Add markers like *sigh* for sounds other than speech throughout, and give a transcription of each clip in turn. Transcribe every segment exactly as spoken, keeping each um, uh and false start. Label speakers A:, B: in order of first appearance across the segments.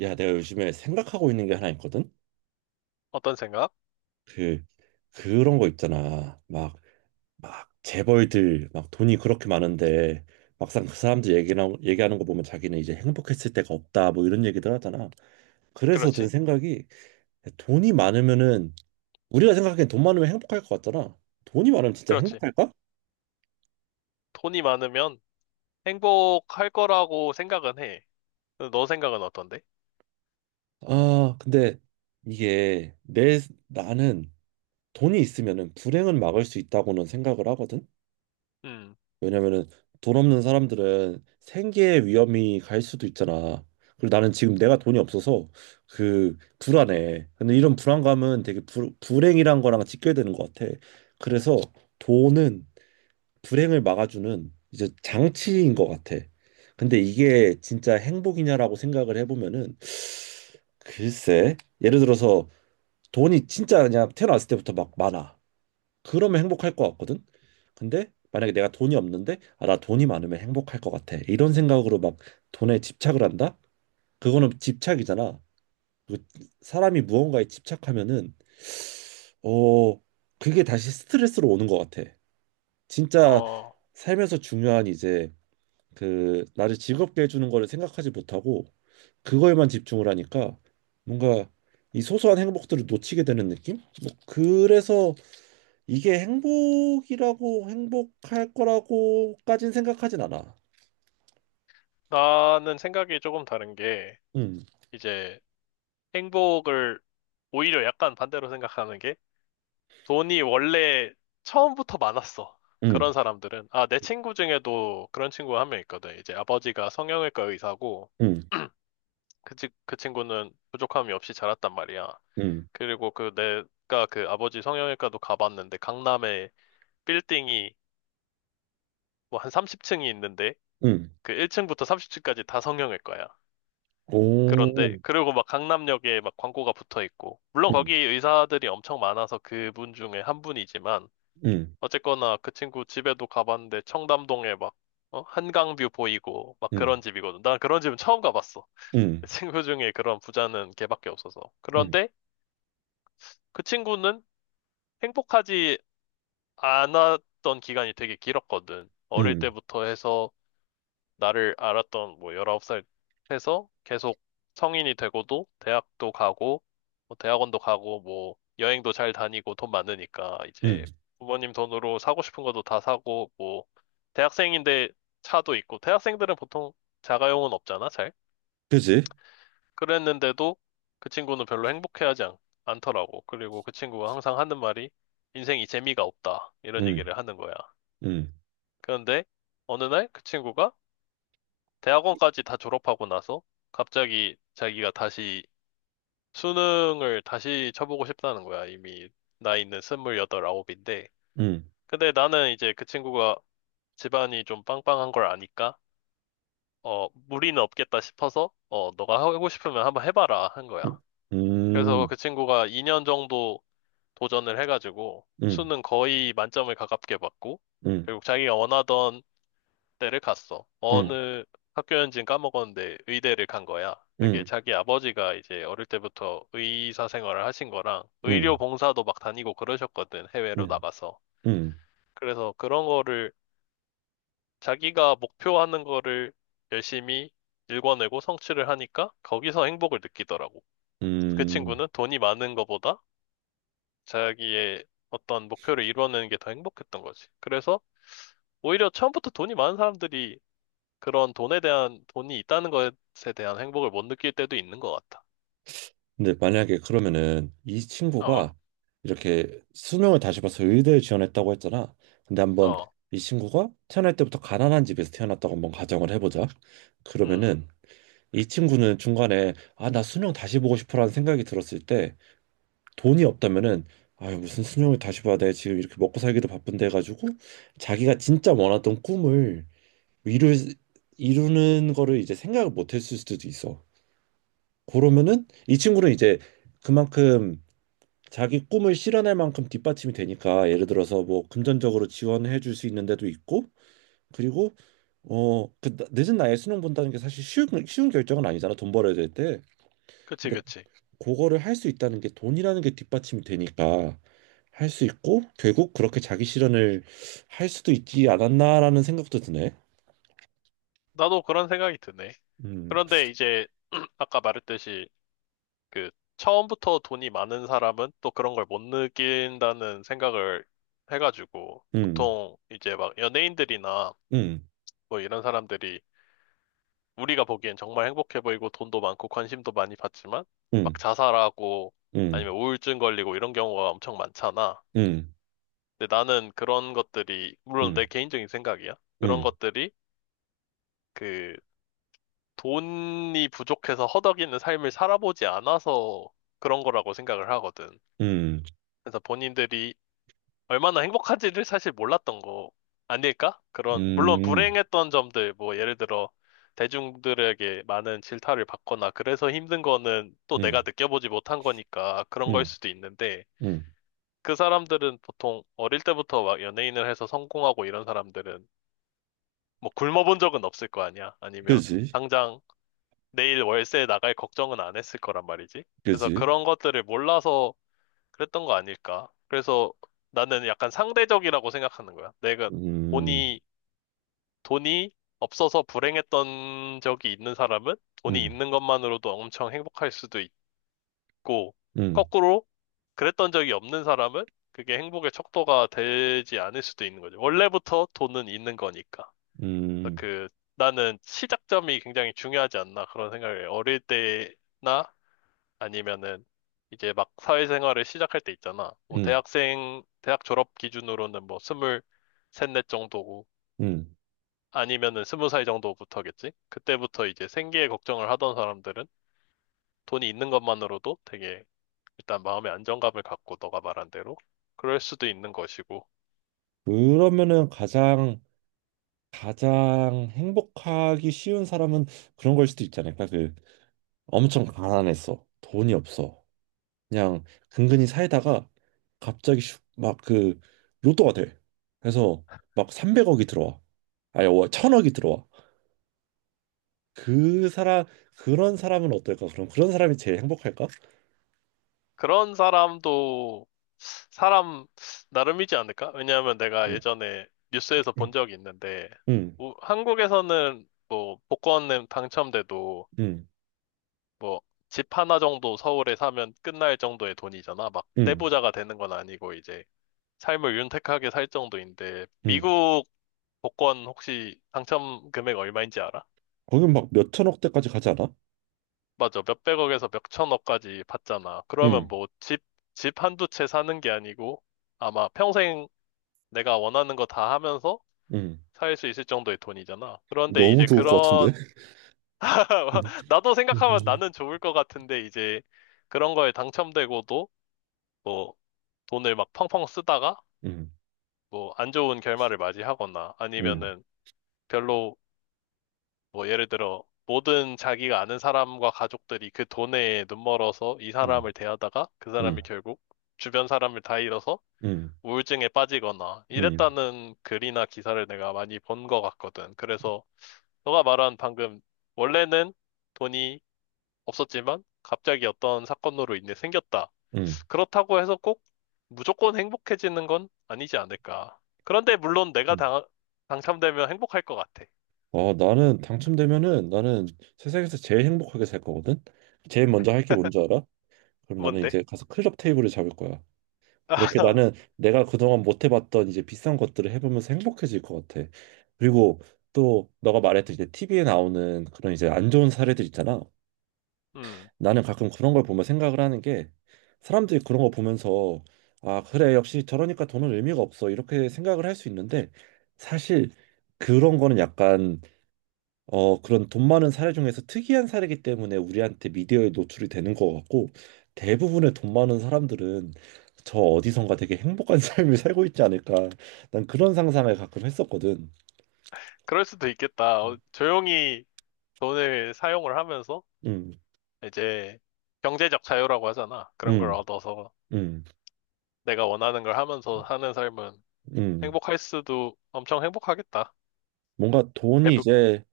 A: 야, 내가 요즘에 생각하고 있는 게 하나 있거든.
B: 어떤 생각?
A: 그 그런 거 있잖아. 막 막 재벌들 막 돈이 그렇게 많은데 막상 그 사람들 얘기나 얘기하는 거 보면 자기는 이제 행복했을 때가 없다 뭐 이런 얘기들 하잖아. 그래서 든
B: 그렇지.
A: 생각이 돈이 많으면은 우리가 생각하기엔 돈 많으면 행복할 것 같잖아. 돈이 많으면 진짜
B: 그렇지.
A: 행복할까?
B: 돈이 많으면 행복할 거라고 생각은 해. 너 생각은 어떤데?
A: 아, 근데 이게 내 나는 돈이 있으면은 불행은 막을 수 있다고는 생각을 하거든.
B: 음.
A: 왜냐면은 돈 없는 사람들은 생계의 위험이 갈 수도 있잖아. 그리고 나는 지금 내가 돈이 없어서 그 불안해. 근데 이런 불안감은 되게 불, 불행이란 거랑 직결되는 것 같아. 그래서 돈은 불행을 막아주는 이제 장치인 것 같아. 근데 이게 진짜 행복이냐라고 생각을 해보면은 글쎄, 예를 들어서 돈이 진짜 그냥 태어났을 때부터 막 많아. 그러면 행복할 것 같거든. 근데 만약에 내가 돈이 없는데 아, 나 돈이 많으면 행복할 것 같아. 이런 생각으로 막 돈에 집착을 한다? 그거는 집착이잖아. 그 사람이 무언가에 집착하면은 어 그게 다시 스트레스로 오는 것 같아. 진짜
B: 어,
A: 살면서 중요한 이제 그 나를 즐겁게 해주는 거를 생각하지 못하고 그거에만 집중을 하니까 뭔가 이 소소한 행복들을 놓치게 되는 느낌? 뭐 그래서 이게 행복이라고 행복할 거라고까진 생각하진 않아.
B: 나는 생각이 조금 다른 게,
A: 음,
B: 이제 행복을 오히려 약간 반대로 생각하는 게, 돈이 원래 처음부터 많았어.
A: 음,
B: 그런 사람들은. 아, 내 친구 중에도 그런 친구가 한 명 있거든. 이제 아버지가 성형외과 의사고,
A: 음,
B: 그, 친- 그 친구는 부족함이 없이 자랐단 말이야.
A: 음,
B: 그리고 그 내가 그 아버지 성형외과도 가봤는데 강남에 빌딩이 뭐 한 삼십 층이 있는데
A: 음.
B: 그 일 층부터 삼십 층까지 다 성형외과야. 그런데
A: 오,
B: 그리고 막 강남역에 막 광고가 붙어 있고 물론 거기
A: 음,
B: 의사들이 엄청 많아서 그분 중에 한 분이지만
A: 음,
B: 어쨌거나 그 친구 집에도 가봤는데 청담동에 막 어? 한강뷰 보이고 막
A: 음,
B: 그런 집이거든. 난 그런 집은 처음 가봤어.
A: 음, 음,
B: *laughs* 친구 중에 그런 부자는 걔밖에 없어서.
A: 음,
B: 그런데 그 친구는 행복하지 안 왔던 기간이 되게 길었거든. 어릴
A: 음.
B: 때부터 해서 나를 알았던 뭐 열아홉 살 해서 계속 성인이 되고도 대학도 가고 뭐 대학원도 가고 뭐 여행도 잘 다니고 돈 많으니까
A: 음.
B: 이제 부모님 돈으로 사고 싶은 것도 다 사고 뭐 대학생인데 차도 있고 대학생들은 보통 자가용은 없잖아, 잘.
A: 그지?
B: 그랬는데도 그 친구는 별로 행복해하지 않, 않더라고. 그리고 그 친구가 항상 하는 말이 인생이 재미가 없다. 이런
A: 음,
B: 얘기를 하는 거야.
A: 음,
B: 그런데 어느 날 그 친구가 대학원까지 다 졸업하고 나서 갑자기 자기가 다시 수능을 다시 쳐보고 싶다는 거야. 이미 나이는 스물여덟, 아홉인데.
A: 음,
B: 근데 나는 이제 그 친구가 집안이 좀 빵빵한 걸 아니까 어 무리는 없겠다 싶어서 어 너가 하고 싶으면 한번 해봐라 한 거야.
A: 음,
B: 그래서
A: 음,
B: 그 친구가 이 년 정도 도전을 해가지고
A: 음,
B: 수능 거의 만점을 가깝게 받고
A: 음,
B: 결국 자기가 원하던 대를 갔어.
A: 음,
B: 어느 학교였는지는 까먹었는데 의대를 간 거야. 그게
A: 음,
B: 자기 아버지가 이제 어릴 때부터 의사 생활을 하신 거랑
A: 음,
B: 의료
A: 음,
B: 봉사도 막 다니고 그러셨거든, 해외로
A: 음,
B: 나가서.
A: 음.
B: 그래서 그런 거를 자기가 목표하는 거를 열심히 일궈내고 성취를 하니까 거기서 행복을 느끼더라고. 그
A: 음.
B: 친구는 돈이 많은 거보다 자기의 어떤 목표를 이뤄내는 게 더 행복했던 거지. 그래서 오히려 처음부터 돈이 많은 사람들이 그런 돈에 대한, 돈이 있다는 것에 대한 행복을 못 느낄 때도 있는 것 같아.
A: 근데 만약에 그러면은 이 친구가
B: 어,
A: 이렇게 수능을 다시 봐서 의대에 지원했다고 했잖아. 근데 한번
B: 어,
A: 이 친구가 태어날 때부터 가난한 집에서 태어났다고 한번 가정을 해보자.
B: 음,
A: 그러면은 이 친구는 중간에 아, 나 수능 다시 보고 싶어라는 생각이 들었을 때 돈이 없다면은 아 무슨 수능을 다시 봐야 돼. 지금 이렇게 먹고 살기도 바쁜데 해가지고 자기가 진짜 원했던 꿈을 이루, 이루는 거를 이제 생각을 못 했을 수도 있어. 그러면은 이 친구는 이제 그만큼 자기 꿈을 실현할 만큼 뒷받침이 되니까 예를 들어서 뭐 금전적으로 지원해 줄 수 있는 데도 있고 그리고 어 그 늦은 나이에 수능 본다는 게 사실 쉬운 쉬운 결정은 아니잖아 돈 벌어야 될 때
B: 그치,
A: 근데
B: 그치.
A: 그거를 할 수 있다는 게 돈이라는 게 뒷받침이 되니까 할 수 있고 결국 그렇게 자기 실현을 할 수도 있지 않았나라는 생각도 드네.
B: 나도 그런 생각이 드네.
A: 음
B: 그런데 이제, *clears throat* 아까 말했듯이, 그, 처음부터 돈이 많은 사람은 또 그런 걸 못 느낀다는 생각을 해가지고,
A: 음
B: 보통 이제 막 연예인들이나
A: 음
B: 뭐 이런 사람들이 우리가 보기엔 정말 행복해 보이고 돈도 많고 관심도 많이 받지만,
A: 음
B: 막 자살하고 아니면
A: 음
B: 우울증 걸리고 이런 경우가 엄청 많잖아.
A: 음
B: 근데 나는 그런 것들이,
A: 음
B: 물론 내
A: 음
B: 개인적인 생각이야. 그런
A: 음
B: 것들이 그 돈이 부족해서 허덕이는 삶을 살아보지 않아서 그런 거라고 생각을 하거든.
A: 음
B: 그래서 본인들이 얼마나 행복한지를 사실 몰랐던 거 아닐까? 그런, 물론
A: 음
B: 불행했던 점들, 뭐 예를 들어 대중들에게 많은 질타를 받거나 그래서 힘든 거는 또
A: 음
B: 내가 느껴보지 못한 거니까 그런 걸
A: 음
B: 수도 있는데
A: 음
B: 그 사람들은 보통 어릴 때부터 막 연예인을 해서 성공하고 이런 사람들은 뭐 굶어본 적은 없을 거 아니야. 아니면
A: 그지
B: 당장 내일 월세 나갈 걱정은 안 했을 거란 말이지. 그래서
A: 그지
B: 그런 것들을 몰라서 그랬던 거 아닐까. 그래서 나는 약간 상대적이라고 생각하는 거야. 내가
A: 음,
B: 돈이, 돈이 없어서 불행했던 적이 있는 사람은 돈이
A: 음,
B: 있는 것만으로도 엄청 행복할 수도 있고,
A: 음,
B: 거꾸로 그랬던 적이 없는 사람은 그게 행복의 척도가 되지 않을 수도 있는 거죠. 원래부터 돈은 있는 거니까. 그래서
A: 음,
B: 그 나는 시작점이 굉장히 중요하지 않나 그런 생각을 해. 어릴 때나 아니면은 이제 막 사회생활을 시작할 때 있잖아. 뭐
A: 음,
B: 대학생 대학 졸업 기준으로는 뭐 스물 셋넷 정도고
A: 음.
B: 아니면은 스무 살 정도부터겠지. 그때부터 이제 생계에 걱정을 하던 사람들은 돈이 있는 것만으로도 되게 일단 마음의 안정감을 갖고 너가 말한 대로 그럴 수도 있는 것이고
A: 그러면은 가장 가장 행복하기 쉬운 사람은 그런 걸 수도 있지 않을까? 그 엄청 가난했어, 돈이 없어, 그냥 근근히 살다가 갑자기 막 그 로또가 돼. 그래서 막 삼백억이 들어와, 아니 천억이 들어와. 그 사람 그런 사람은 어떨까? 그럼 그런 사람이 제일 행복할까?
B: 그런 사람도 사람 나름이지 않을까? 왜냐하면 내가
A: 음,
B: 예전에 뉴스에서 본 적이 있는데
A: 음,
B: 우- 한국에서는 뭐 복권 당첨돼도
A: 음,
B: 뭐 집 하나 정도 서울에 사면 끝날 정도의 돈이잖아. 막
A: 음,
B: 떼부자가 되는 건 아니고 이제 삶을 윤택하게 살 정도인데
A: 음.
B: 미국 복권 혹시 당첨 금액 얼마인지 알아?
A: 거긴 막 몇천억 대까지 가지 않아?
B: 맞아. 몇백억에서 몇천억까지 받잖아. 그러면
A: 응,
B: 뭐 집, 집 한두 채 사는 게 아니고 아마 평생 내가 원하는 거 다 하면서
A: 응.
B: 살 수 있을 정도의 돈이잖아. 그런데
A: 너무
B: 이제
A: 좋을 것 같은데?
B: 그런,
A: 음.
B: *laughs* 나도 생각하면
A: 응,
B: 나는 좋을 것 같은데 이제 그런 거에 당첨되고도 뭐 돈을 막 펑펑 쓰다가
A: 응,
B: 뭐 안 좋은 결말을 맞이하거나
A: 응,
B: 아니면은 별로 뭐 예를 들어 모든 자기가 아는 사람과 가족들이 그 돈에 눈멀어서 이
A: 응,
B: 사람을 대하다가 그 사람이
A: 응,
B: 결국 주변 사람을 다 잃어서
A: 응,
B: 우울증에 빠지거나
A: 응.
B: 이랬다는 글이나 기사를 내가 많이 본 것 같거든. 그래서 너가 말한 방금 원래는 돈이 없었지만 갑자기 어떤 사건으로 인해 생겼다.
A: 응.
B: 그렇다고 해서 꼭 무조건 행복해지는 건 아니지 않을까. 그런데 물론 내가
A: 응.
B: 당, 당첨되면 행복할 것 같아.
A: 아, 나는 당첨되면은 나는 세상에서 제일 행복하게 살 거거든. 제일 먼저 할 게 뭔지 알아? 그럼 나는
B: 뭔데?
A: 이제 가서 클럽 테이블을 잡을 거야. 이렇게
B: *laughs*
A: 나는 내가 그동안 못 해봤던 이제 비싼 것들을 해보면서 행복해질 것 같아. 그리고 또 너가 말했듯이 제 티비에 나오는 그런 이제 안 좋은 사례들 있잖아.
B: 음,
A: 나는 가끔 그런 걸 보면 생각을 하는 게 사람들이 그런 거 보면서 아 그래 역시 저러니까 돈은 의미가 없어 이렇게 생각을 할 수 있는데 사실 그런 거는 약간 어 그런 돈 많은 사례 중에서 특이한 사례이기 때문에 우리한테 미디어에 노출이 되는 거 같고 대부분의 돈 많은 사람들은 저 어디선가 되게 행복한 *laughs* 삶을 살고 있지 않을까 난 그런 상상을 가끔 했었거든.
B: 그럴 수도 있겠다. 어,
A: 음,
B: 조용히 돈을 사용을 하면서
A: 음,
B: 이제 경제적 자유라고 하잖아. 그런 걸
A: 음,
B: 얻어서
A: 음.
B: 내가 원하는 걸 하면서 사는 삶은
A: 음.
B: 행복할 수도 엄청 행복하겠다.
A: 뭔가 돈이
B: 에브.
A: 이제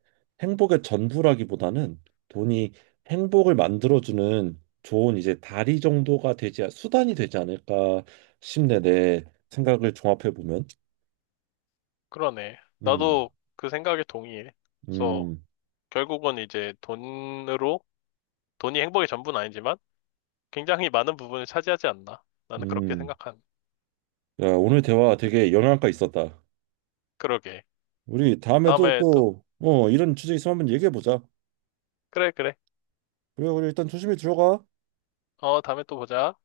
A: 행복의 전부라기보다는 돈이 행복을 만들어주는 좋은 이제 다리 정도가 되지, 수단이 되지 않을까 싶네, 내 생각을 종합해 보면.
B: 그러네.
A: 음,
B: 나도 그 생각에 동의해. 그래서
A: 음,
B: 결국은 이제 돈으로, 돈이 행복의 전부는 아니지만 굉장히 많은 부분을 차지하지 않나. 나는 그렇게
A: 음.
B: 생각한.
A: 야, 오늘 대화 되게 영향가 있었다.
B: 그러게.
A: 우리 다음에도
B: 다음에 또,
A: 또, 어, 이런 주제 있으면 한번 얘기해 보자.
B: 그래, 그래.
A: 그래, 그래, 일단 조심히 들어가.
B: 어, 다음에 또 보자.